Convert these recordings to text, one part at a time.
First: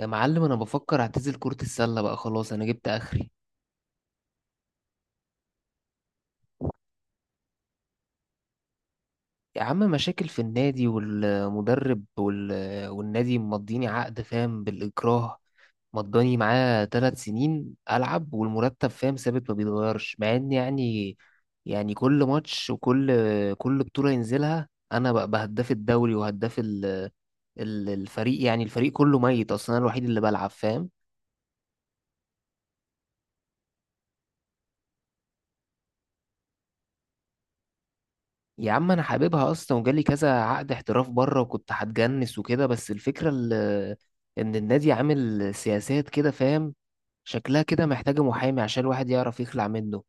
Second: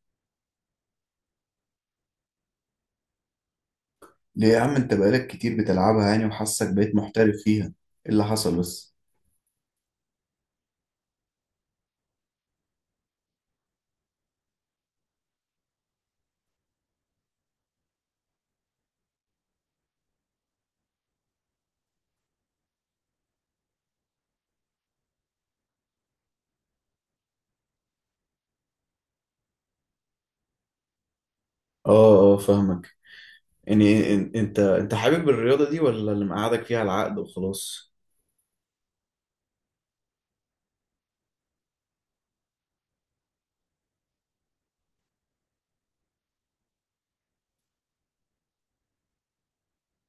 يا معلم انا بفكر اعتزل كرة السلة بقى. خلاص انا جبت اخري. ليه يا عم؟ انت بقالك كتير بتلعبها يعني، وحاسك بقيت محترف فيها، ايه اللي حصل بس؟ يا عم مشاكل في النادي والمدرب والنادي مضيني عقد، فاهم، بالاكراه. مضاني معاه 3 سنين العب والمرتب، فاهم، ثابت ما بيتغيرش، مع ان يعني، يعني كل ماتش وكل بطولة ينزلها انا بقى هداف الدوري وهداف الفريق، يعني الفريق كله ميت اصلا، انا الوحيد اللي بلعب، فاهم. اه، اه، فاهمك. يعني انت حابب الرياضة دي ولا اللي مقعدك فيها العقد وخلاص؟ يا عم انا حاببها اصلا، وجالي كذا عقد احتراف بره، وكنت هتجنس وكده، بس ان النادي عامل سياسات كده، فاهم. شكلها كده محتاجه محامي عشان الواحد يعرف يخلع منه.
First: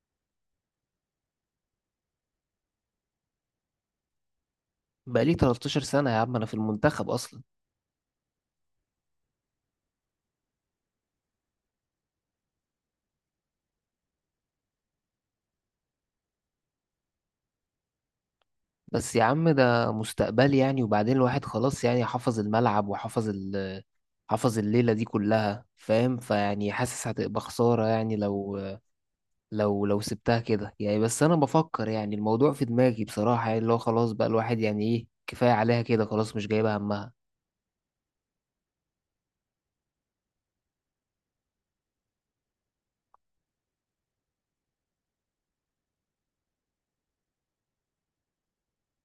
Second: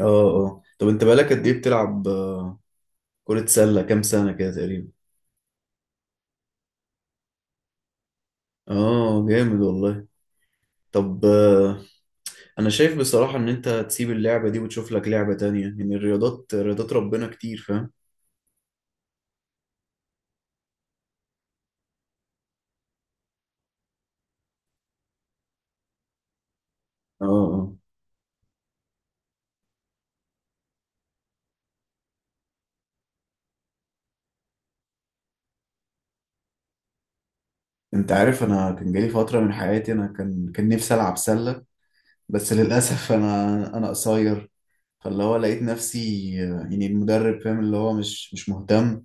اه، اه، طب انت بقالك قد ايه بتلعب كرة سلة، كام سنة كده تقريبا؟ بقالي 13 سنه يا عم انا في المنتخب اصلا. اه، جامد والله. طب انا شايف بصراحة ان انت تسيب اللعبة دي وتشوف لك لعبة تانية، يعني الرياضات، رياضات ربنا كتير، فاهم. بس يا عم ده مستقبلي يعني، وبعدين الواحد خلاص يعني حفظ الملعب وحفظ ال حفظ الليله دي كلها، فاهم، فيعني حاسس اه، هتبقى اه. خساره يعني لو لو سبتها كده يعني. بس انا بفكر يعني، الموضوع في دماغي بصراحة، يعني اللي هو خلاص بقى الواحد يعني ايه، كفاية عليها كده خلاص، مش جايبة همها. انت عارف، انا كان جالي فترة من حياتي، انا كان نفسي العب سلة. بس للأسف أنا قصير. فاللي هو لقيت نفسي يعني المدرب، فاهم، اللي هو مش مهتم،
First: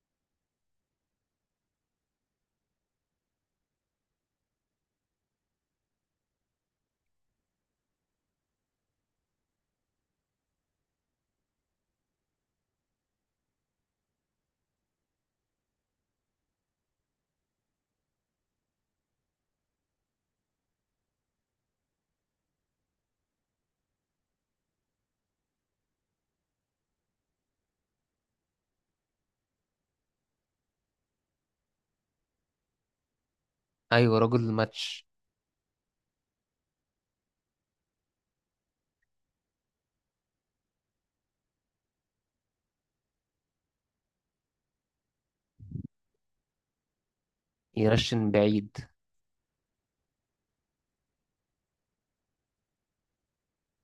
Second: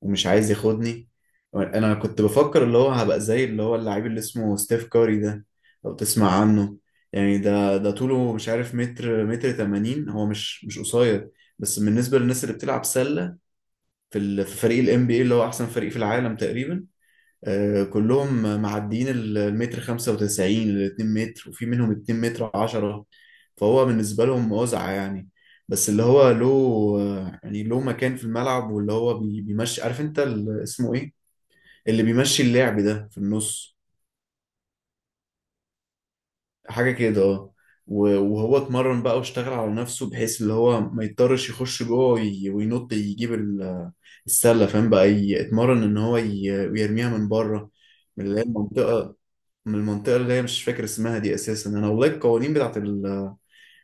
ومش عايز ياخدني. أنا كنت بفكر اللي هو هبقى زي اللي هو اللاعب اللي اسمه ستيف كاري ده، لو تسمع عنه. يعني ده طوله مش عارف، متر 80، هو مش قصير، بس بالنسبة للناس اللي بتلعب سلة، في فريق ال NBA اللي هو أحسن فريق في العالم تقريبا. كلهم معديين المتر 95 لل 2 متر، وفي منهم 2 متر 10، فهو بالنسبة لهم وزعة يعني. بس اللي هو له يعني له مكان في الملعب، واللي هو بيمشي، عارف انت اسمه ايه، اللي بيمشي اللعب ده في النص، ايوه، رجل الماتش. حاجة كده، اه. وهو اتمرن بقى واشتغل على نفسه، بحيث اللي هو ما يضطرش يخش جوه وينط يجيب السلة، فاهم، بقى اتمرن ان هو يرميها من بره، يرشن من من اللي هي بعيد. المنطقة، من المنطقة اللي هي مش فاكر اسمها دي أساسا، أنا والله القوانين بتاعت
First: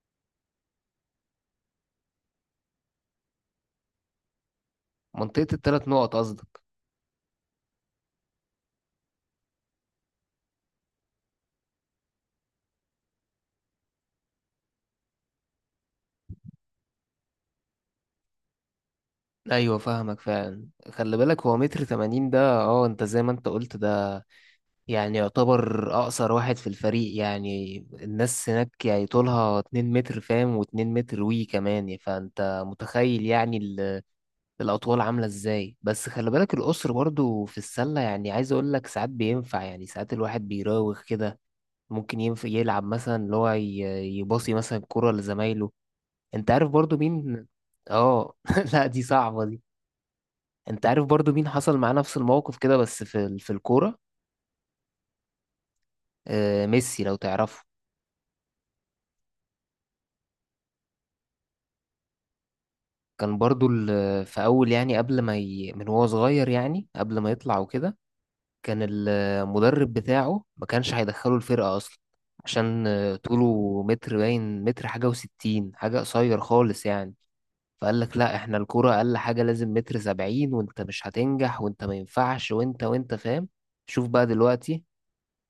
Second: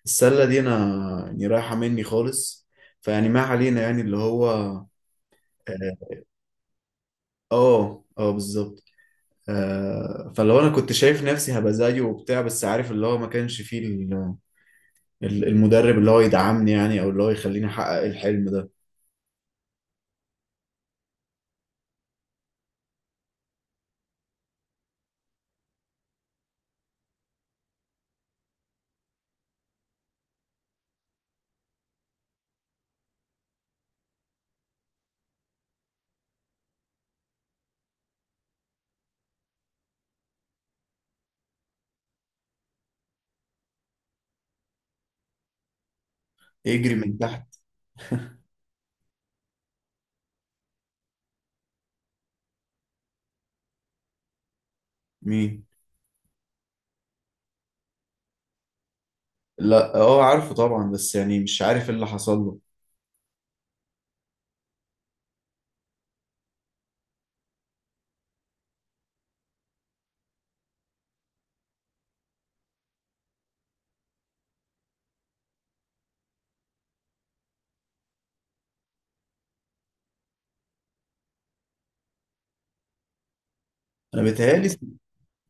السلة دي أنا يعني رايحة مني خالص. فيعني ما علينا، يعني اللي هو منطقة التلات نقط قصدك. آه، آه، بالظبط. آه، فلو أنا كنت شايف نفسي هبقى زيه وبتاع، بس عارف اللي هو ما كانش فيه المدرب اللي هو يدعمني، يعني أو اللي هو يخليني أحقق الحلم ده. ايوه فاهمك فعلا. خلي بالك هو 1.80 متر ده، اه انت زي ما انت قلت، ده يعني يعتبر اقصر واحد في الفريق، يعني الناس هناك يعني طولها 2 متر، فاهم، واتنين متر وي كمان، يعني فانت متخيل يعني الأطوال عاملة إزاي. بس خلي بالك القصر برضو في السلة يعني، عايز أقول لك ساعات بينفع، يعني ساعات الواحد بيراوغ كده. ممكن ينفع يلعب مثلا، اللي هو يباصي مثلا كرة لزمايله. أنت عارف يجري برضو من مين. تحت. آه لا دي صعبة دي. أنت عارف برضو مين حصل معاه نفس الموقف كده، بس في الكورة. مين؟ آه ميسي لو تعرفه. لا، آه، عارفه طبعا، بس يعني مش عارف إيه اللي حصل له. كان برضو في أول، يعني قبل ما من وهو صغير، يعني قبل ما يطلع وكده، كان المدرب بتاعه ما كانش هيدخله الفرقة أصلا، عشان طوله متر باين، متر حاجة وستين حاجة، قصير خالص يعني. فقال لك لا احنا الكرة أقل حاجة لازم 1.70 متر، وانت مش هتنجح، وانت ما ينفعش، وانت فاهم. شوف أنا بقى بيتهيألي، دلوقتي.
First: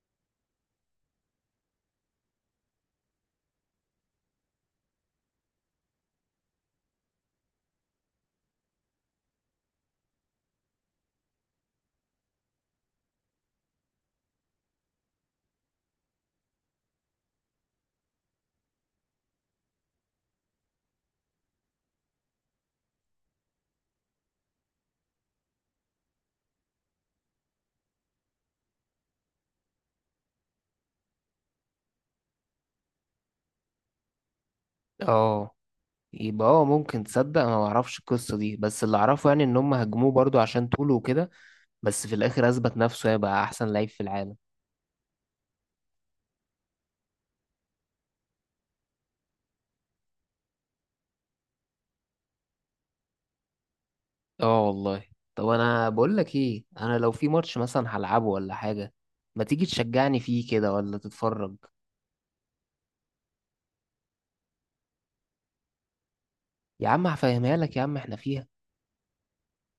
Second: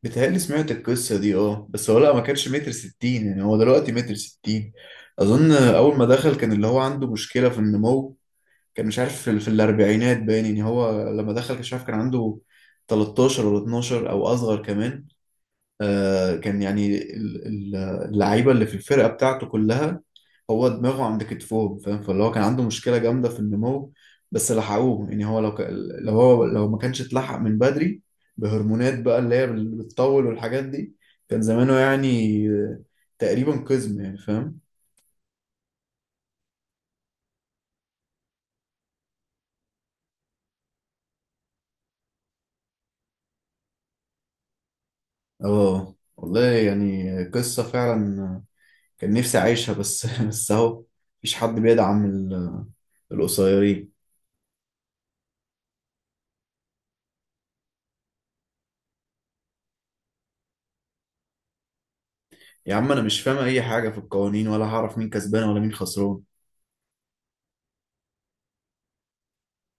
بتهيألي سمعت القصة دي، اه، بس هو لا ما كانش متر ستين، يعني هو دلوقتي متر ستين. أظن أول ما دخل كان اللي هو عنده مشكلة في النمو، كان مش عارف في الأربعينات باين، يعني هو لما دخل كان مش عارف كان عنده 13 ولا 12 أو أصغر كمان. آه كان يعني اللعيبة اللي في الفرقة بتاعته كلها، هو دماغه عند كتفه، فاهم، فاللي هو كان عنده مشكلة جامدة في النمو. بس لحقوه، يعني هو لو ما كانش اتلحق من بدري بهرمونات بقى اللي هي بتطول والحاجات دي، كان زمانه يعني، تقريبا قزم يعني، فاهم. اه. يبقى ممكن تصدق انا ما اعرفش القصة دي، بس اللي اعرفه يعني ان هم هجموه برضو عشان طوله وكده، بس في الاخر اثبت نفسه هيبقى احسن لعيب في العالم. اه والله، يعني قصة فعلا، كان نفسي أعيشها، بس بس أهو، مفيش حد بيدعم القصيرين. اه والله. طب انا بقول لك ايه، انا لو في ماتش مثلا هلعبه ولا حاجه، ما تيجي تشجعني فيه كده ولا تتفرج. يا عم، أنا مش فاهم أي حاجة في القوانين، ولا هعرف مين كسبان ولا مين خسران. يا عم هفهمها لك يا عم، احنا فيها.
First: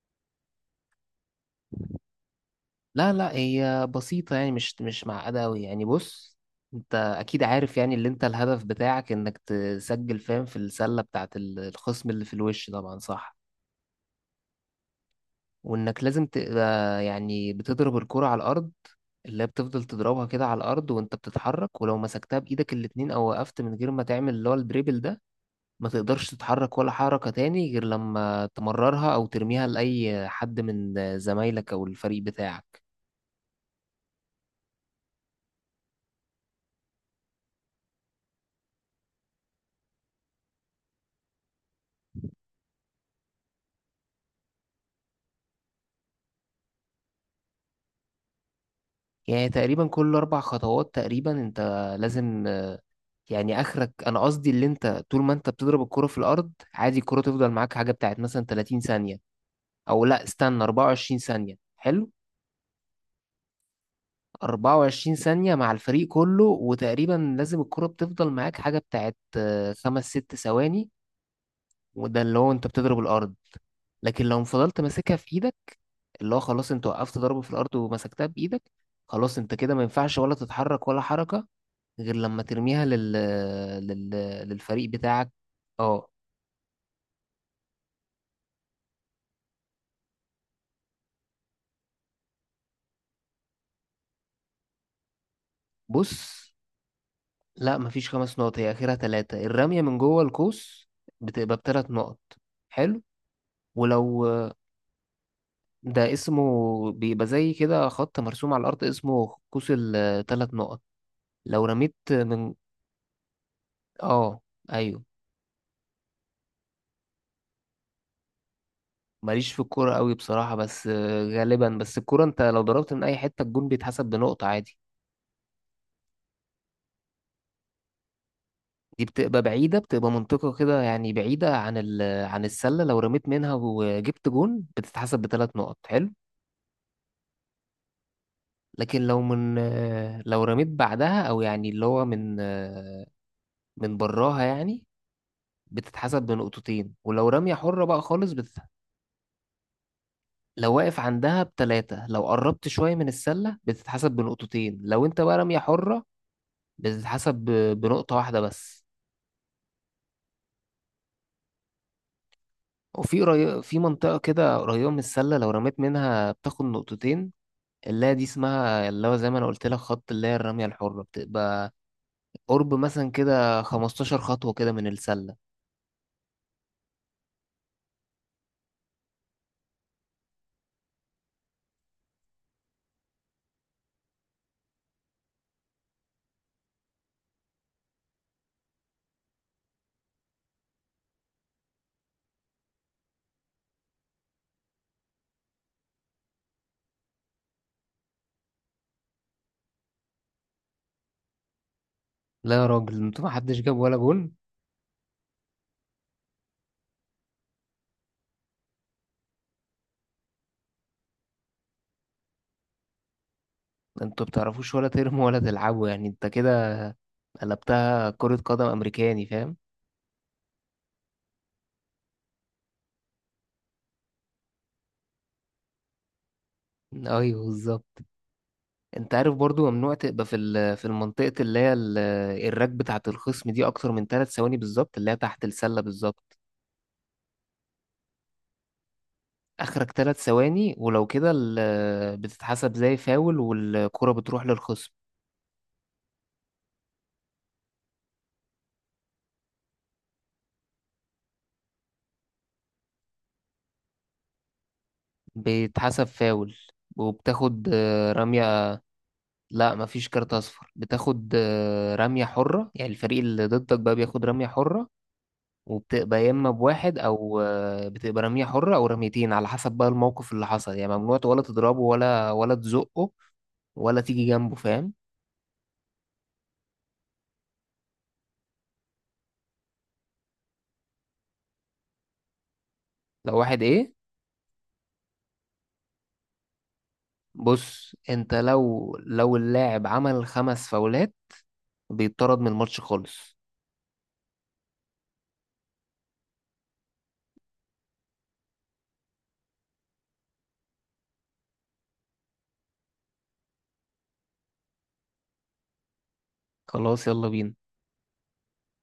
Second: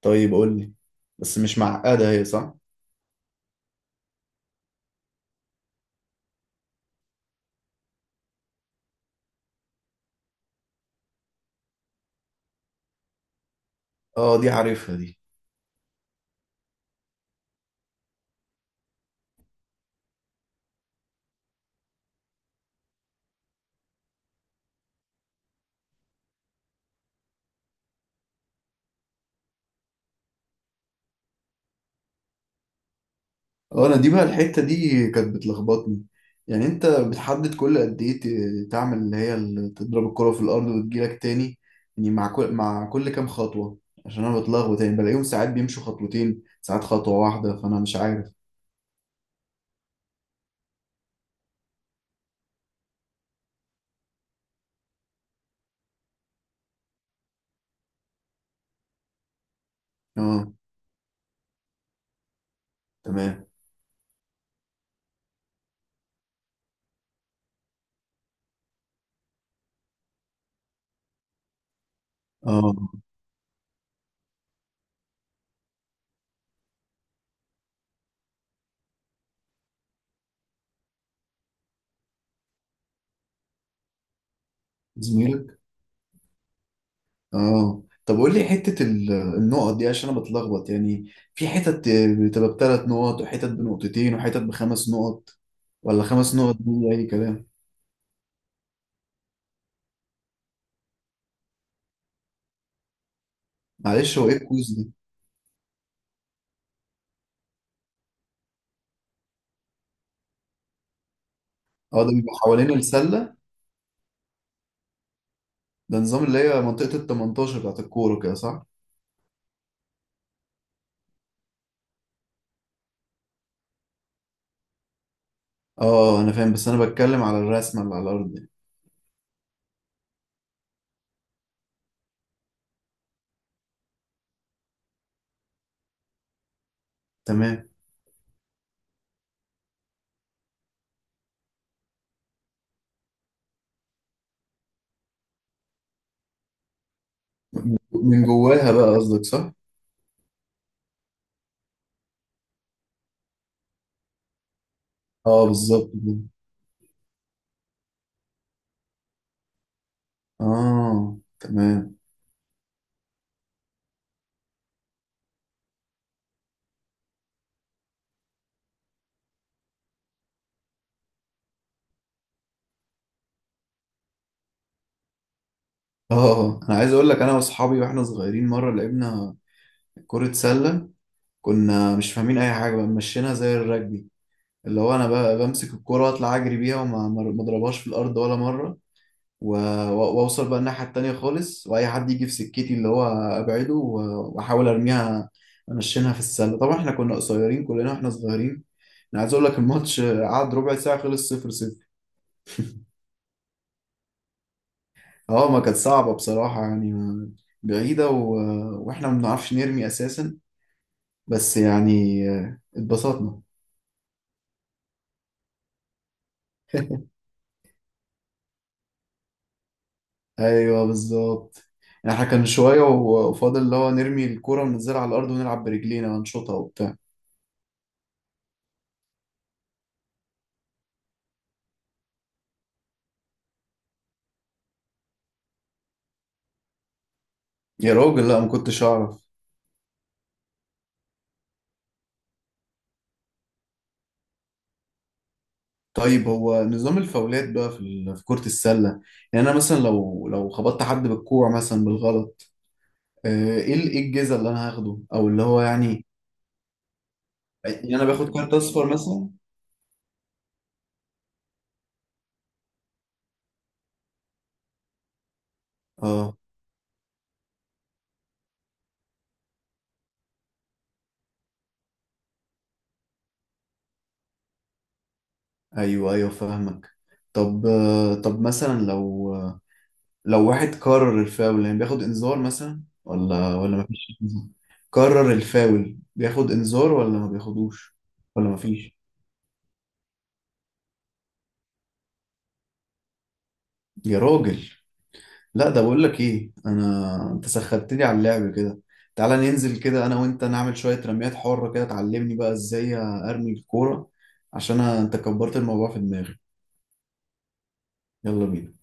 طيب قول لي، بس مش معقدة هي، صح؟ لا لا هي بسيطه يعني، مش معقده قوي يعني. بص، انت اكيد عارف يعني، اللي انت الهدف بتاعك انك تسجل، فاهم، في السله بتاعت الخصم اللي في الوش طبعا، صح. اه، دي عارفها دي. وانك لازم تبقى يعني بتضرب الكره على الارض، اللي هي بتفضل تضربها كده على الارض وانت بتتحرك. ولو مسكتها بايدك الاتنين، او وقفت من غير ما تعمل اللي هو الدريبل ده، ما تقدرش تتحرك ولا حركة تاني غير لما تمررها أو ترميها لأي حد من زمايلك أو الفريق بتاعك. اه، انا دي بقى الحتة دي كانت بتلخبطني. يعني انت بتحدد كل قد ايه تعمل اللي هي تضرب الكرة في الارض وتجيلك تاني؟ يعني مع كل كام خطوة؟ عشان انا بتلخبط، يعني بلاقيهم ساعات بيمشوا خطوتين، ساعات خطوة واحدة، فانا مش عارف. يعني تقريبا كل أربع خطوات تقريبا أنت لازم يعني آخرك، أنا قصدي اللي أنت طول ما أنت بتضرب الكرة في الأرض عادي، الكرة تفضل معاك حاجة بتاعت مثلا 30 ثانية، أو لأ اه، استنى، 24 ثانية حلو. تمام. 24 ثانية مع الفريق كله، وتقريبا لازم الكرة بتفضل معاك حاجة بتاعت خمس ست ثواني، وده اللي هو أنت اه، بتضرب الأرض. لكن لو فضلت ماسكها في ايدك، اللي هو خلاص انت وقفت ضربه في الارض ومسكتها بايدك، خلاص انت كده ما ينفعش ولا تتحرك ولا حركه، غير لما ترميها لل... للفريق بتاعك. زميلك. اه. اه، طب قول لي حتة النقط دي، عشان انا بتلخبط، يعني في حتت بتبقى بثلاث نقط، وحتت بنقطتين، وحتت بخمس نقط، ولا خمس بص، نقط دي اي كلام؟ لا مفيش خمس نقط، هي اخرها ثلاثه، الرميه من جوه القوس بتبقى بثلاث نقط. حلو. معلش، ولو هو ايه الكويز؟ ده اسمه، بيبقى زي كده خط مرسوم على الارض اسمه قوس ال3 نقط. لو رميت اه، ده بيبقى من حوالين السلة. اه ايوه. ده نظام اللي هي منطقة ال 18 بتاعت الكورة كده، صح؟ ماليش في الكورة قوي بصراحة، بس غالبا، بس الكورة انت لو ضربت من اي حتة الجون بيتحسب بنقطة عادي. اه، انا فاهم، بس انا بتكلم على الرسمة اللي على الأرض يعني. دي بتبقى بعيدة، بتبقى منطقة كده يعني بعيدة عن عن السلة، لو رميت منها وجبت جون بتتحسب بثلاث نقط، حلو. تمام. لكن لو من لو رميت بعدها، او يعني اللي هو من من براها يعني، بتتحسب بنقطتين. ولو رمية حرة بقى من خالص جواها بقى قصدك، صح؟ لو واقف عندها بتلاتة، لو قربت شوية من السلة بتتحسب بنقطتين، لو انت بقى اه رمية بالظبط حرة كده. بتتحسب بنقطة واحدة بس. اه، تمام. في منطقة كده قريبة من السلة لو رميت منها بتاخد نقطتين، اللي هي دي اسمها اللي هو زي ما انا قلت لك، خط اللي هي الرمية الحرة، بتبقى قرب مثلا كده 15 خطوة كده من السلة. اه، انا عايز اقول لك، انا واصحابي واحنا صغيرين مرة لعبنا كرة سلة، كنا مش فاهمين اي حاجة، بقى مشينا زي الرجبي، اللي هو انا بقى بمسك الكرة، اطلع اجري بيها، وما ما اضربهاش في الارض ولا مرة، واوصل بقى الناحية التانية خالص، واي حد يجي في سكتي اللي هو ابعده، واحاول ارميها، انشنها في السلة. طبعا احنا كنا قصيرين كلنا واحنا صغيرين. انا عايز اقول لك، الماتش قعد ربع ساعة خلص صفر صفر. لا يا راجل، انتوا ما حدش جاب ولا جون؟ اه، ما كانت صعبة بصراحة يعني، بعيدة واحنا ما بنعرفش نرمي اساسا، بس يعني اتبسطنا. انتوا بتعرفوش ولا ترموا ولا تلعبوا يعني، انت كده قلبتها كرة قدم امريكاني فاهم. ايوه، بالظبط. يعني احنا كان شوية وفاضل اللي هو نرمي الكرة وننزلها على الارض ونلعب برجلينا ونشوطها وبتاع. ايوه بالظبط. انت عارف برضو ممنوع تبقى في المنطقة اللي هي الراك بتاعة الخصم دي اكتر من 3 ثواني، بالظبط اللي هي تحت السلة بالظبط. يا راجل، لا، ما كنتش اعرف. اخرك 3 ثواني، ولو كده بتتحسب زي فاول، والكرة بتروح للخصم. طيب، هو نظام الفاولات بقى في كرة السلة، يعني أنا مثلا لو خبطت حد بالكوع مثلا بالغلط، إيه الجزا اللي أنا هاخده أو اللي هو بيتحسب يعني؟ فاول وبتاخد يعني أنا باخد كارت رمية. أصفر مثلا؟ لا مفيش كارت اصفر، بتاخد رمية حرة، يعني الفريق اللي ضدك بقى بياخد رمية حرة، وبتبقى يا أه، اما بواحد او بتبقى رمية حرة او رميتين على حسب بقى الموقف اللي حصل يعني. ممنوع ولا تضربه ولا تزقه ولا تيجي جنبه، فاهم. أيوه، أيوه، فاهمك. طب طب مثلا، لو لو واحد كرر الفاول يعني بياخد إنذار مثلا لو ولا واحد ولا ايه. مفيش إنذار؟ كرر الفاول بياخد إنذار ولا ما بص بياخدوش، انت ولا مفيش. لو اللاعب عمل 5 فاولات بيطرد من الماتش خالص. يا راجل، لا، ده بقول لك ايه، انا انت سخنتني على اللعب كده، تعالى ننزل كده انا وانت، نعمل شوية رميات حرة كده، تعلمني بقى ازاي ارمي الكورة. عشان انت كبرت الموضوع في دماغي. خلاص يلا بينا. يلا بينا.